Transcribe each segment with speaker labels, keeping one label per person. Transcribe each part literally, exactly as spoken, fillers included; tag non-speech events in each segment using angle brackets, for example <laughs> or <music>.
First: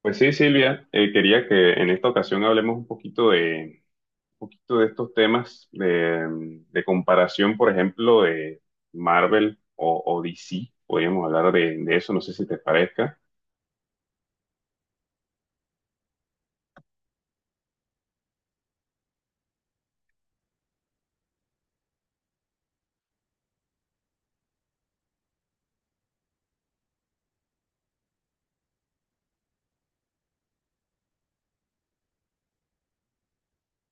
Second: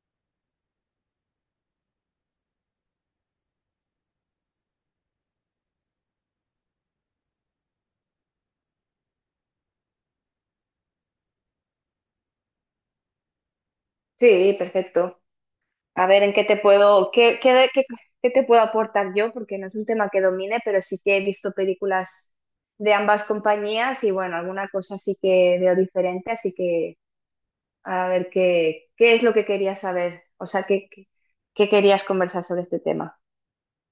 Speaker 1: Pues sí, Silvia, eh, quería que en esta ocasión hablemos un poquito de, un poquito de estos temas de, mm, de comparación, por ejemplo, de Marvel o, o D C. Podríamos hablar de, de eso, no sé si te parezca.
Speaker 2: Sí, perfecto. A ver, ¿en qué te puedo, qué, qué, qué- qué te puedo aportar yo? Porque no es un tema que domine, pero sí que he visto películas de ambas compañías y bueno, alguna cosa sí que veo diferente, así que a ver qué, qué es lo que querías saber, o sea, qué, qué qué querías conversar sobre este tema.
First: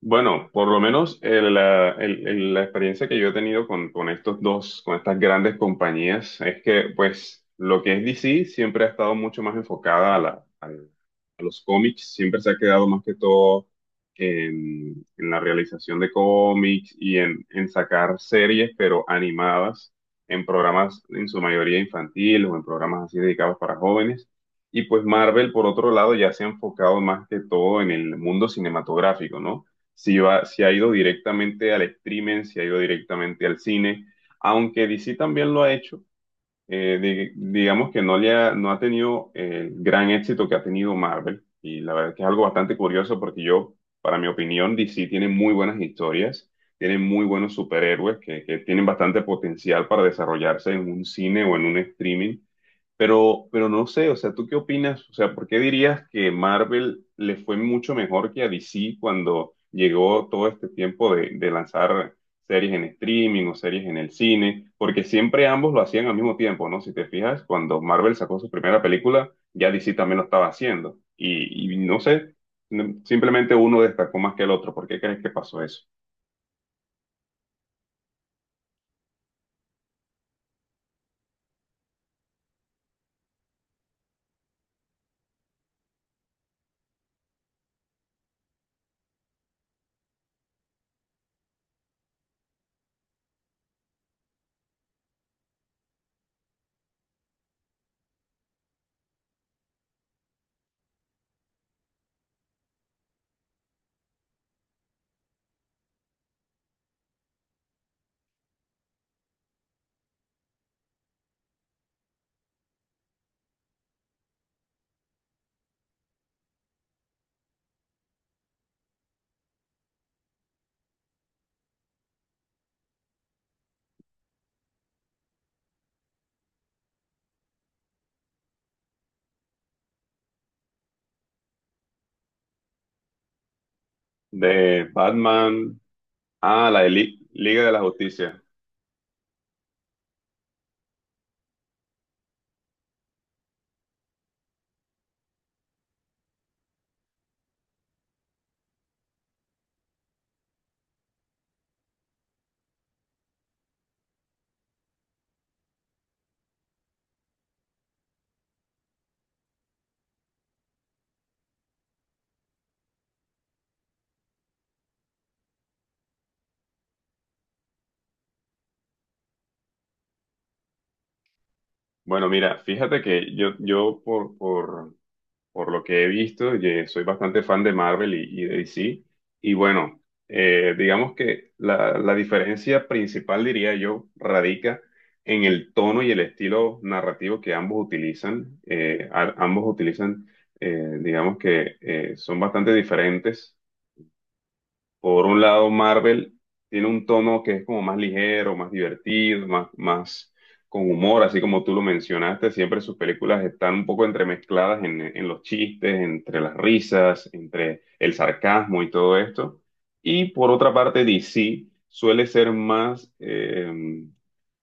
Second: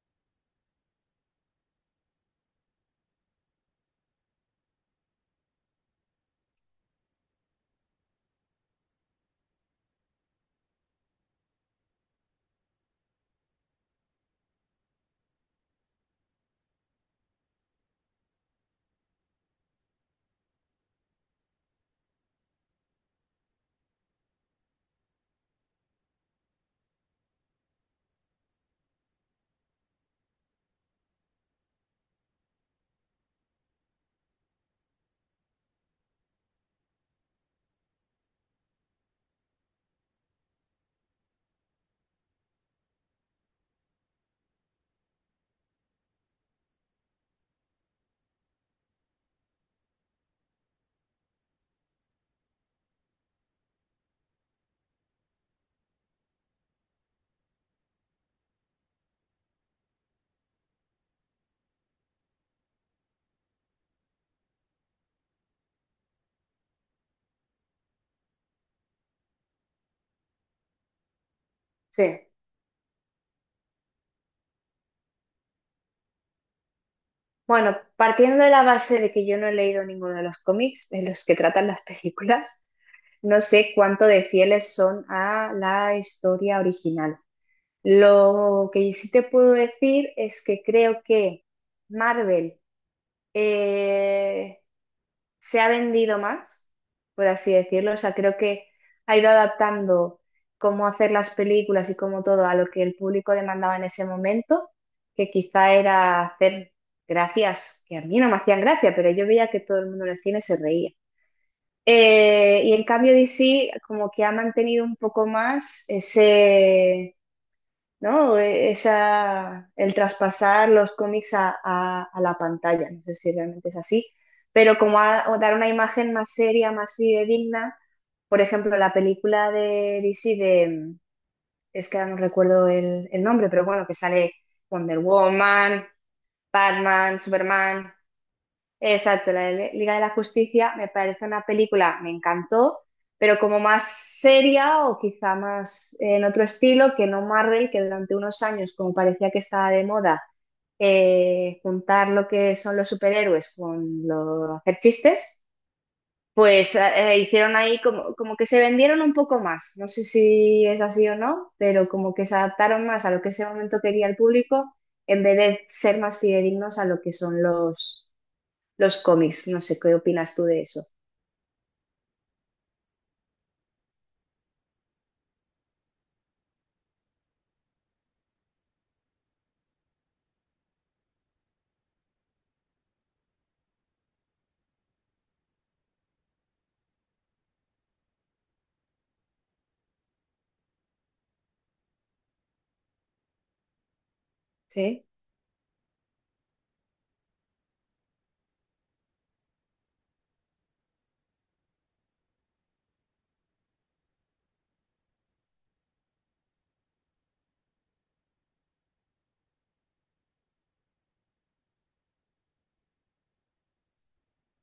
Speaker 1: Bueno, por lo menos el, la, el- el- la experiencia que yo he tenido con, con estos dos, con estas grandes compañías, es que pues lo que es D C siempre ha estado mucho más enfocada a, la, al- a los cómics, siempre se ha quedado más que todo en, en la realización de cómics y en, en sacar series, pero animadas, en programas en su mayoría infantiles o en programas así dedicados para jóvenes. Y pues Marvel, por otro lado, ya se ha enfocado más que todo en el mundo cinematográfico, ¿no? Si va, si ha ido directamente al streaming, si ha ido directamente al cine, aunque D C también lo ha hecho, eh, di- digamos que no le ha, no ha tenido el gran éxito que ha tenido Marvel, y la verdad que es algo bastante curioso porque yo, para mi opinión, D C tiene muy buenas historias, tiene muy buenos superhéroes que, que tienen bastante potencial para desarrollarse en un cine o en un streaming, pero, pero no sé, o sea, ¿tú qué opinas? O sea, ¿por qué dirías que Marvel le fue mucho mejor que a D C cuando llegó todo este tiempo de, de lanzar series en streaming o series en el cine? Porque siempre ambos lo hacían al mismo tiempo, ¿no? Si te fijas, cuando Marvel sacó su primera película, ya D C también lo estaba haciendo. Y, y no
Speaker 2: Sí.
Speaker 1: sé, no- simplemente uno destacó más que el otro. ¿Por qué crees que pasó eso?
Speaker 2: Bueno, partiendo de la base de que yo no he leído ninguno de los cómics de los que tratan las películas, no sé cuánto de fieles son a la historia original. Lo que sí te puedo decir es que creo que Marvel eh, se ha vendido más, por así decirlo. O sea, creo que ha ido adaptando cómo hacer las películas y cómo todo a lo que el público demandaba en ese momento, que quizá era hacer gracias, que a mí no me hacían gracia, pero yo veía que todo el mundo en el cine se reía. Eh, y en cambio D C como que ha mantenido un poco más ese, ¿no? E- Esa, el traspasar los cómics a, a- a la pantalla, no sé si realmente es así, pero como a- o dar una imagen más seria, más fidedigna. Por ejemplo, la película de D C de, es que ahora no recuerdo el, el nombre, pero bueno, que sale
Speaker 1: De
Speaker 2: Wonder
Speaker 1: Batman
Speaker 2: Woman,
Speaker 1: a la de
Speaker 2: Batman,
Speaker 1: Li- Liga de la
Speaker 2: Superman.
Speaker 1: Justicia.
Speaker 2: Exacto, la de Liga de la Justicia me parece una película, me encantó, pero como más seria o quizá más eh, en otro estilo que no Marvel, que durante unos años, como parecía que estaba de moda, eh, juntar lo que son los superhéroes con lo, hacer chistes, pues eh, hicieron ahí como, como que se vendieron un poco más. No sé si es así o no, pero como que se adaptaron más a lo que ese momento quería el público en vez de ser más fidedignos a lo que son los los cómics. No sé, ¿qué opinas tú de eso?
Speaker 1: Bueno, mira, fíjate que yo, yo por, por, por lo que he visto, ye- soy bastante fan de Marvel y, y de D C. Y bueno, eh, digamos que la, la diferencia principal, diría yo, radica en el tono y el estilo narrativo que ambos utilizan. Eh, a- ambos utilizan, eh, digamos que eh, son bastante diferentes.
Speaker 2: Sí,
Speaker 1: Por un lado, Marvel tiene un tono que es como más ligero, más divertido, más, más con humor, así como tú lo mencionaste. Siempre sus películas están un poco entremezcladas en, en los chistes, entre las risas, entre el sarcasmo y todo esto. Y por otra parte, D C suele ser más, eh,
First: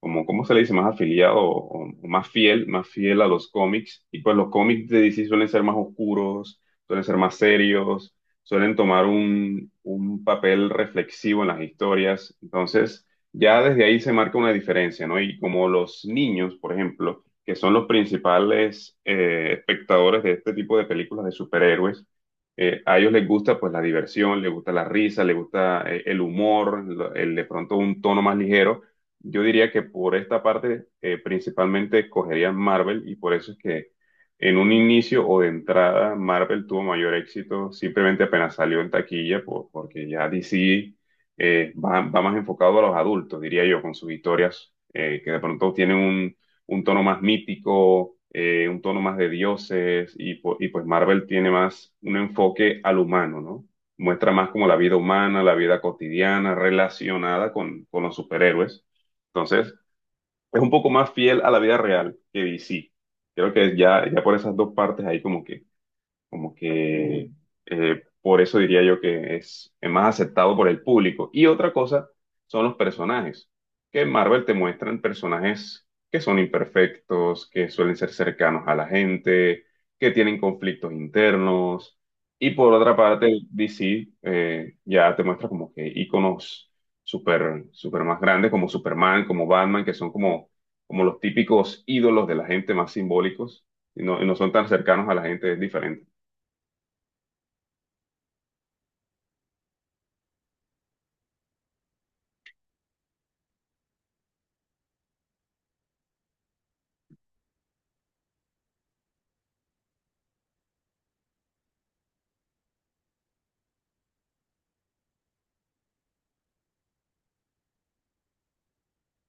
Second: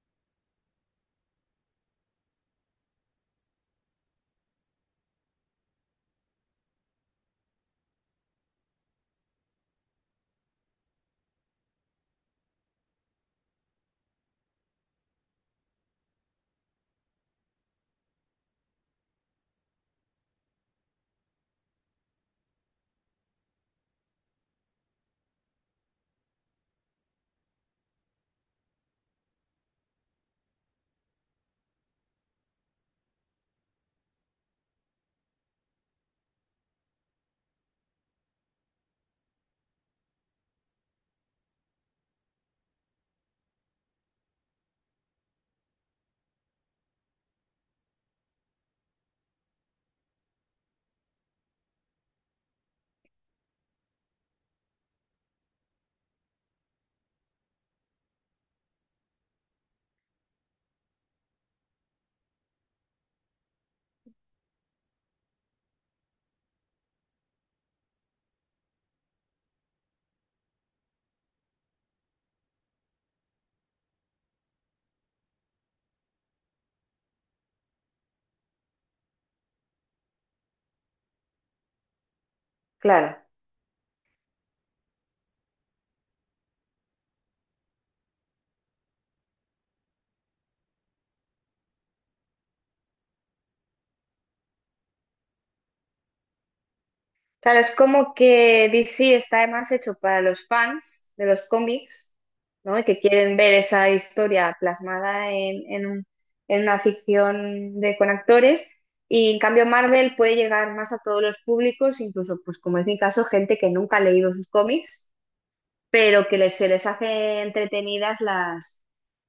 Speaker 1: como, ¿cómo se le dice? Más afiliado o, o más fiel, más fiel a los cómics. Y pues los cómics de D C suelen ser más oscuros, suelen ser más serios, suelen tomar un, un papel reflexivo en las historias. Entonces, ya desde ahí se marca una diferencia, ¿no? Y como los niños, por ejemplo, que son los principales eh, espectadores de este tipo de películas de superhéroes, eh, a ellos les gusta pues la diversión, les gusta la risa, les gusta eh, el humor, el, el de pronto un tono más ligero. Yo diría que por esta parte eh, principalmente escogerían Marvel y por eso es que en un inicio o de entrada Marvel tuvo mayor éxito, simplemente apenas salió en taquilla, por- porque ya D C eh, va, va más enfocado a los adultos, diría yo, con sus historias eh, que de pronto tienen un, un tono más mítico, eh, un tono más de dioses y, po- y pues Marvel tiene más un enfoque al humano, ¿no? Muestra más como la vida humana, la vida cotidiana relacionada con con los superhéroes. Entonces, es un poco más fiel a la vida real que D C. Creo que ya, ya por esas dos partes ahí como que como que eh, por eso diría yo que es, es más aceptado por el público. Y otra cosa son los personajes, que en Marvel te muestran personajes que son imperfectos, que suelen ser cercanos a la gente, que tienen conflictos internos. Y por otra
Speaker 2: claro,
Speaker 1: parte, D C eh, ya te muestra como que íconos super, super más grandes, como Superman, como Batman, que son como, como los típicos ídolos de la gente más simbólicos. Y no y no son tan cercanos a la gente, es diferente.
Speaker 2: claro, es como que D C está más hecho para los fans de los cómics, ¿no? Y que quieren ver esa historia plasmada en, en un- en una ficción de, con actores. Y en cambio Marvel puede llegar más a todos los públicos, incluso, pues como es mi caso, gente que nunca ha leído sus cómics pero que les, se les hace entretenidas las,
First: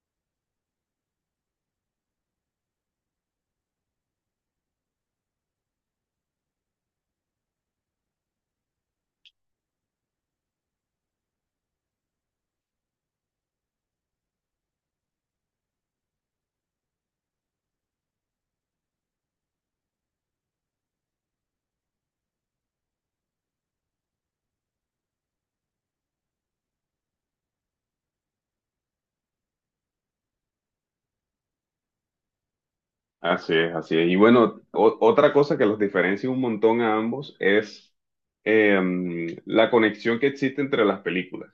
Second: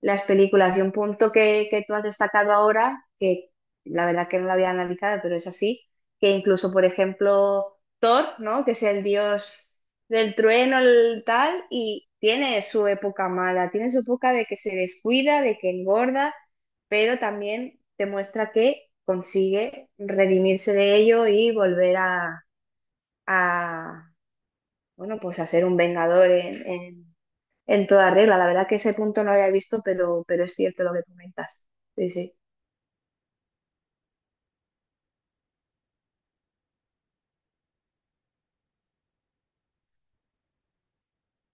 Speaker 2: las películas. Y un punto que, que tú has destacado ahora, que la verdad que no lo había analizado, pero es así, que incluso, por ejemplo, Thor, ¿no? Que es el dios del trueno, el tal, y tiene su época mala, tiene su época de que se descuida, de que engorda, pero también te muestra que consigue redimirse de ello y volver a, a, bueno, pues a ser un vengador en, en- en toda regla. La verdad que ese punto no lo había visto, pero, pero es cierto lo que comentas. Sí, sí,
Speaker 1: Así es, así es. Y bueno, o- otra cosa que los diferencia un montón a ambos es em, la conexión que existe entre las películas.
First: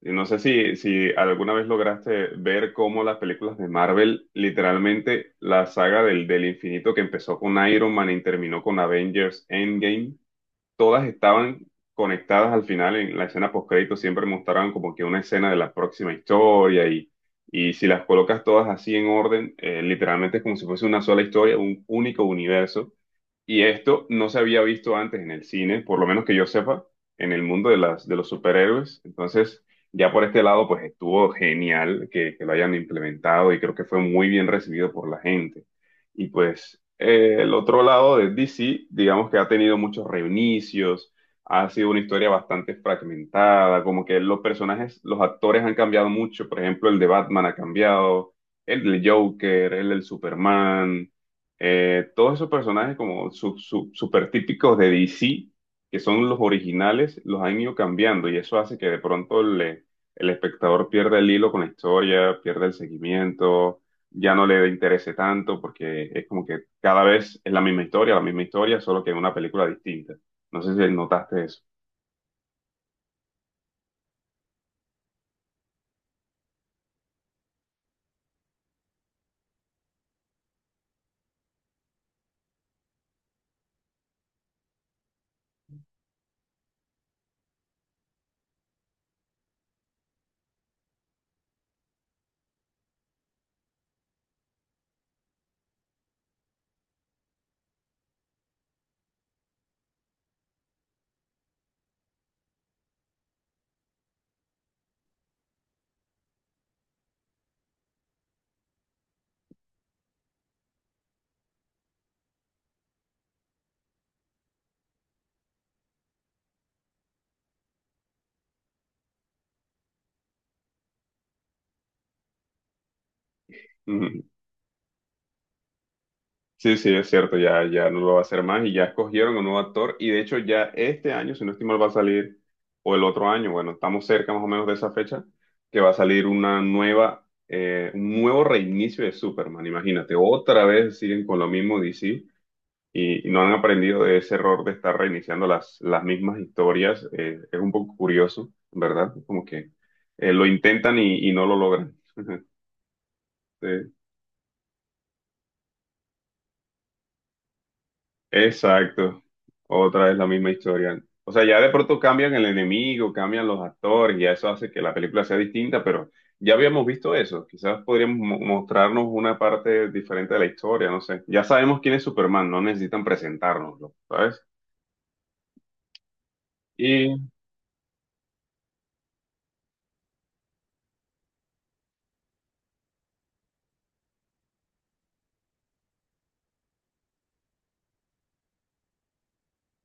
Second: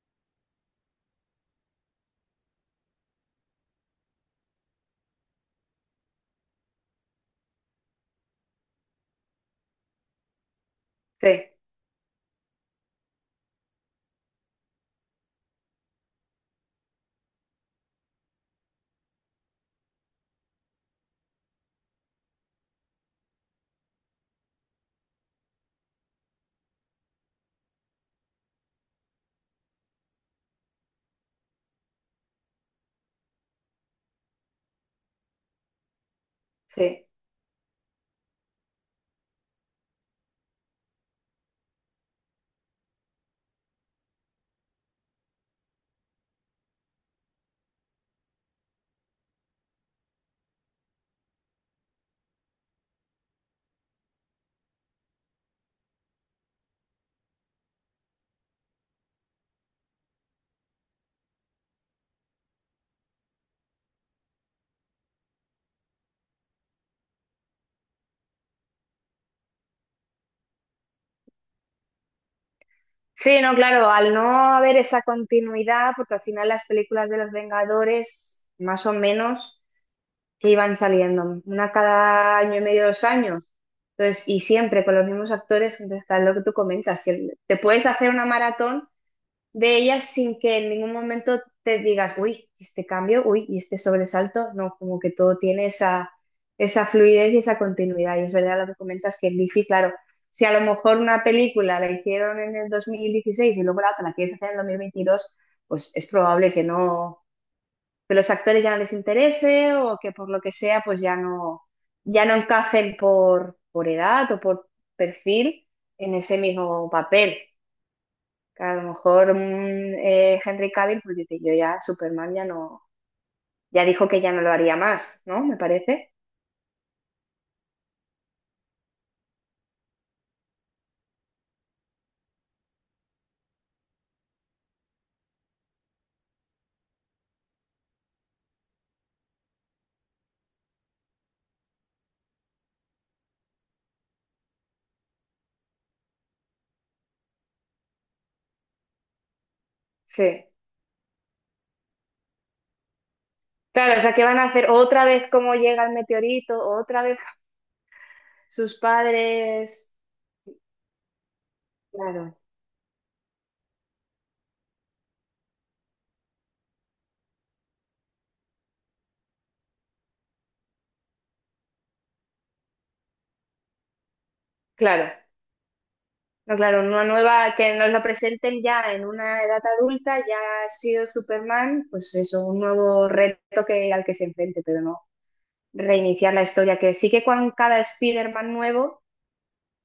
Speaker 1: Y no sé si, si alguna vez lograste ver cómo las películas de Marvel, literalmente la saga del, del infinito que empezó con Iron Man y terminó con Avengers Endgame, todas
Speaker 2: sí,
Speaker 1: estaban conectadas al final en la escena postcrédito, siempre mostraban como que una escena de la próxima historia y, y si las colocas todas así en orden, eh, literalmente es como si fuese una sola historia, un único universo. Y esto no se había visto antes en el cine, por lo menos que yo sepa, en el mundo de las, de los superhéroes. Entonces, ya por este lado, pues estuvo genial que, que lo hayan implementado y creo que fue muy bien recibido por la gente. Y pues
Speaker 2: sí.
Speaker 1: eh, el otro lado de D C, digamos que ha tenido muchos reinicios, ha sido una historia bastante fragmentada, como que los personajes, los actores han cambiado mucho. Por ejemplo, el de Batman ha cambiado, el del Joker, el del Superman. Eh, todos esos personajes como su, su- super típicos de D C, que son los originales, los han ido cambiando y eso hace que de pronto le- el espectador pierda el hilo con la historia, pierda el seguimiento, ya no le interese tanto porque es como que cada vez es la misma historia, la misma historia, solo que en una película distinta. No sé si notaste eso.
Speaker 2: Sí, no, claro, al no haber esa continuidad, porque al final las películas de los Vengadores, más o menos, que iban saliendo, una cada año y medio, dos años, entonces, y siempre con los mismos actores, entonces, claro, lo que tú comentas, que te puedes hacer una maratón de ellas sin que en ningún momento te digas, uy, este cambio, uy, y este sobresalto, no, como que todo tiene esa, esa fluidez y esa continuidad. Y es verdad lo que comentas que en D C, claro, si a lo mejor una película la hicieron en el dos mil dieciséis y luego la otra la quieres hacer en el dos mil veintidós, pues es probable que no, que los actores ya no les interese o que por lo que sea, pues ya no, ya no encajen por, por edad o por perfil en ese mismo papel, que a lo mejor mm, eh, Henry Cavill pues dice, yo ya, Superman ya no, ya dijo que ya
Speaker 1: <laughs>
Speaker 2: no lo haría más, ¿no? Me parece.
Speaker 1: Sí, sí, es cierto, ya, ya no lo va a hacer más y ya escogieron un nuevo actor y de hecho ya este año, si no estoy mal, va a salir, o el otro año, bueno, estamos cerca más o menos de esa fecha, que va a salir una nueva, eh, un nuevo reinicio de Superman, imagínate, otra vez siguen con lo mismo D C y, y no han aprendido de ese error de estar reiniciando las, las mismas historias, eh, es un poco curioso, ¿verdad? Como que eh, lo
Speaker 2: Sí.
Speaker 1: intentan y, y no lo logran.
Speaker 2: Claro, o
Speaker 1: <laughs>
Speaker 2: sea, ¿qué van a hacer? Otra vez cómo llega el meteorito, otra vez sus
Speaker 1: Exacto,
Speaker 2: padres.
Speaker 1: otra vez la misma historia. O sea, ya de pronto cambian
Speaker 2: Claro,
Speaker 1: el enemigo, cambian los actores, y ya eso hace que la película sea distinta, pero ya habíamos visto eso. Quizás podríamos mo- mostrarnos una parte diferente de la historia, no sé. Ya sabemos quién es Superman, no necesitan presentárnoslo, ¿sabes?
Speaker 2: claro. No, claro, una
Speaker 1: Y
Speaker 2: nueva que nos lo presenten ya en una edad adulta, ya ha sido Superman, pues eso, un nuevo reto que, al que se enfrente, pero no reiniciar la historia, que sí que con cada Spider-Man nuevo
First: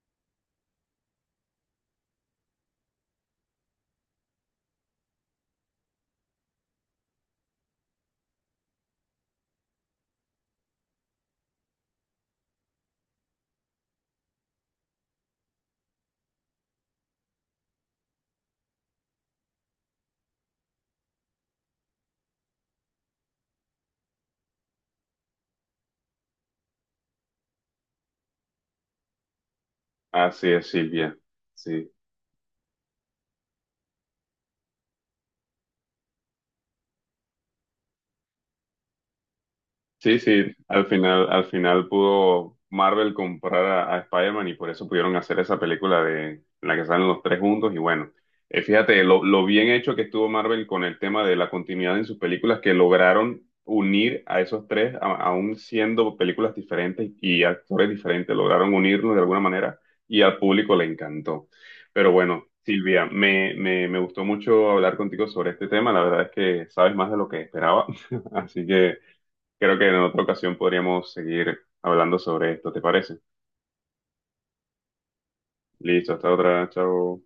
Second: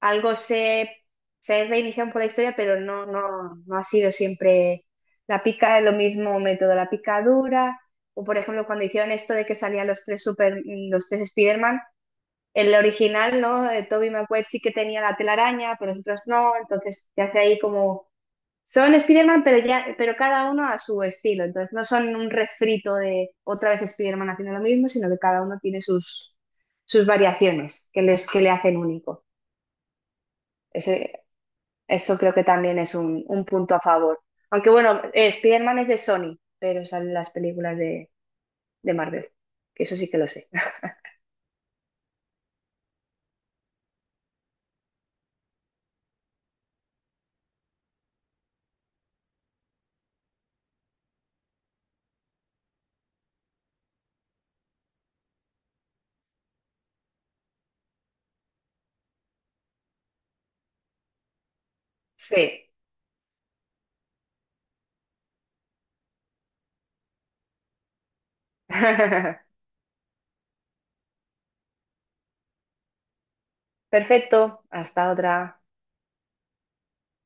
Speaker 2: algo se, se reinicia por la historia, pero no, no, no ha sido siempre la pica, lo mismo método, la picadura, o por ejemplo cuando hicieron esto de que salían los tres super, los tres Spider-Man, el original, ¿no? Eh, Tobey Maguire sí que tenía la telaraña, pero los otros no, entonces te hace ahí como, son Spider-Man, pero ya, pero cada uno a su estilo, entonces no son un refrito de otra vez Spider-Man haciendo lo mismo, sino que cada uno tiene sus, sus variaciones que les, que le hacen único.
Speaker 1: así es, Silvia. Sí.
Speaker 2: Eso creo que también es un, un punto a favor. Aunque bueno, eh, Spider-Man es de Sony, pero salen las películas de, de Marvel, que eso sí
Speaker 1: Sí,
Speaker 2: que lo
Speaker 1: sí,
Speaker 2: sé. <laughs>
Speaker 1: al final, al final pudo Marvel comprar a, a Spider-Man y por eso pudieron hacer esa película de en la que salen los tres juntos. Y bueno, eh, fíjate lo, lo bien hecho que estuvo Marvel con el tema de la continuidad en sus películas, que lograron unir a esos tres, a- aún siendo películas diferentes y actores diferentes, lograron unirlos de alguna manera y al público le encantó. Pero bueno,
Speaker 2: Sí.
Speaker 1: Silvia, me, me, me gustó mucho hablar contigo sobre este tema. La verdad es que sabes más de lo que esperaba. <laughs> Así que.
Speaker 2: <laughs>
Speaker 1: Creo que en otra ocasión podríamos seguir hablando sobre esto, ¿te parece?
Speaker 2: Perfecto, hasta otra.
Speaker 1: Listo, hasta otra, chao.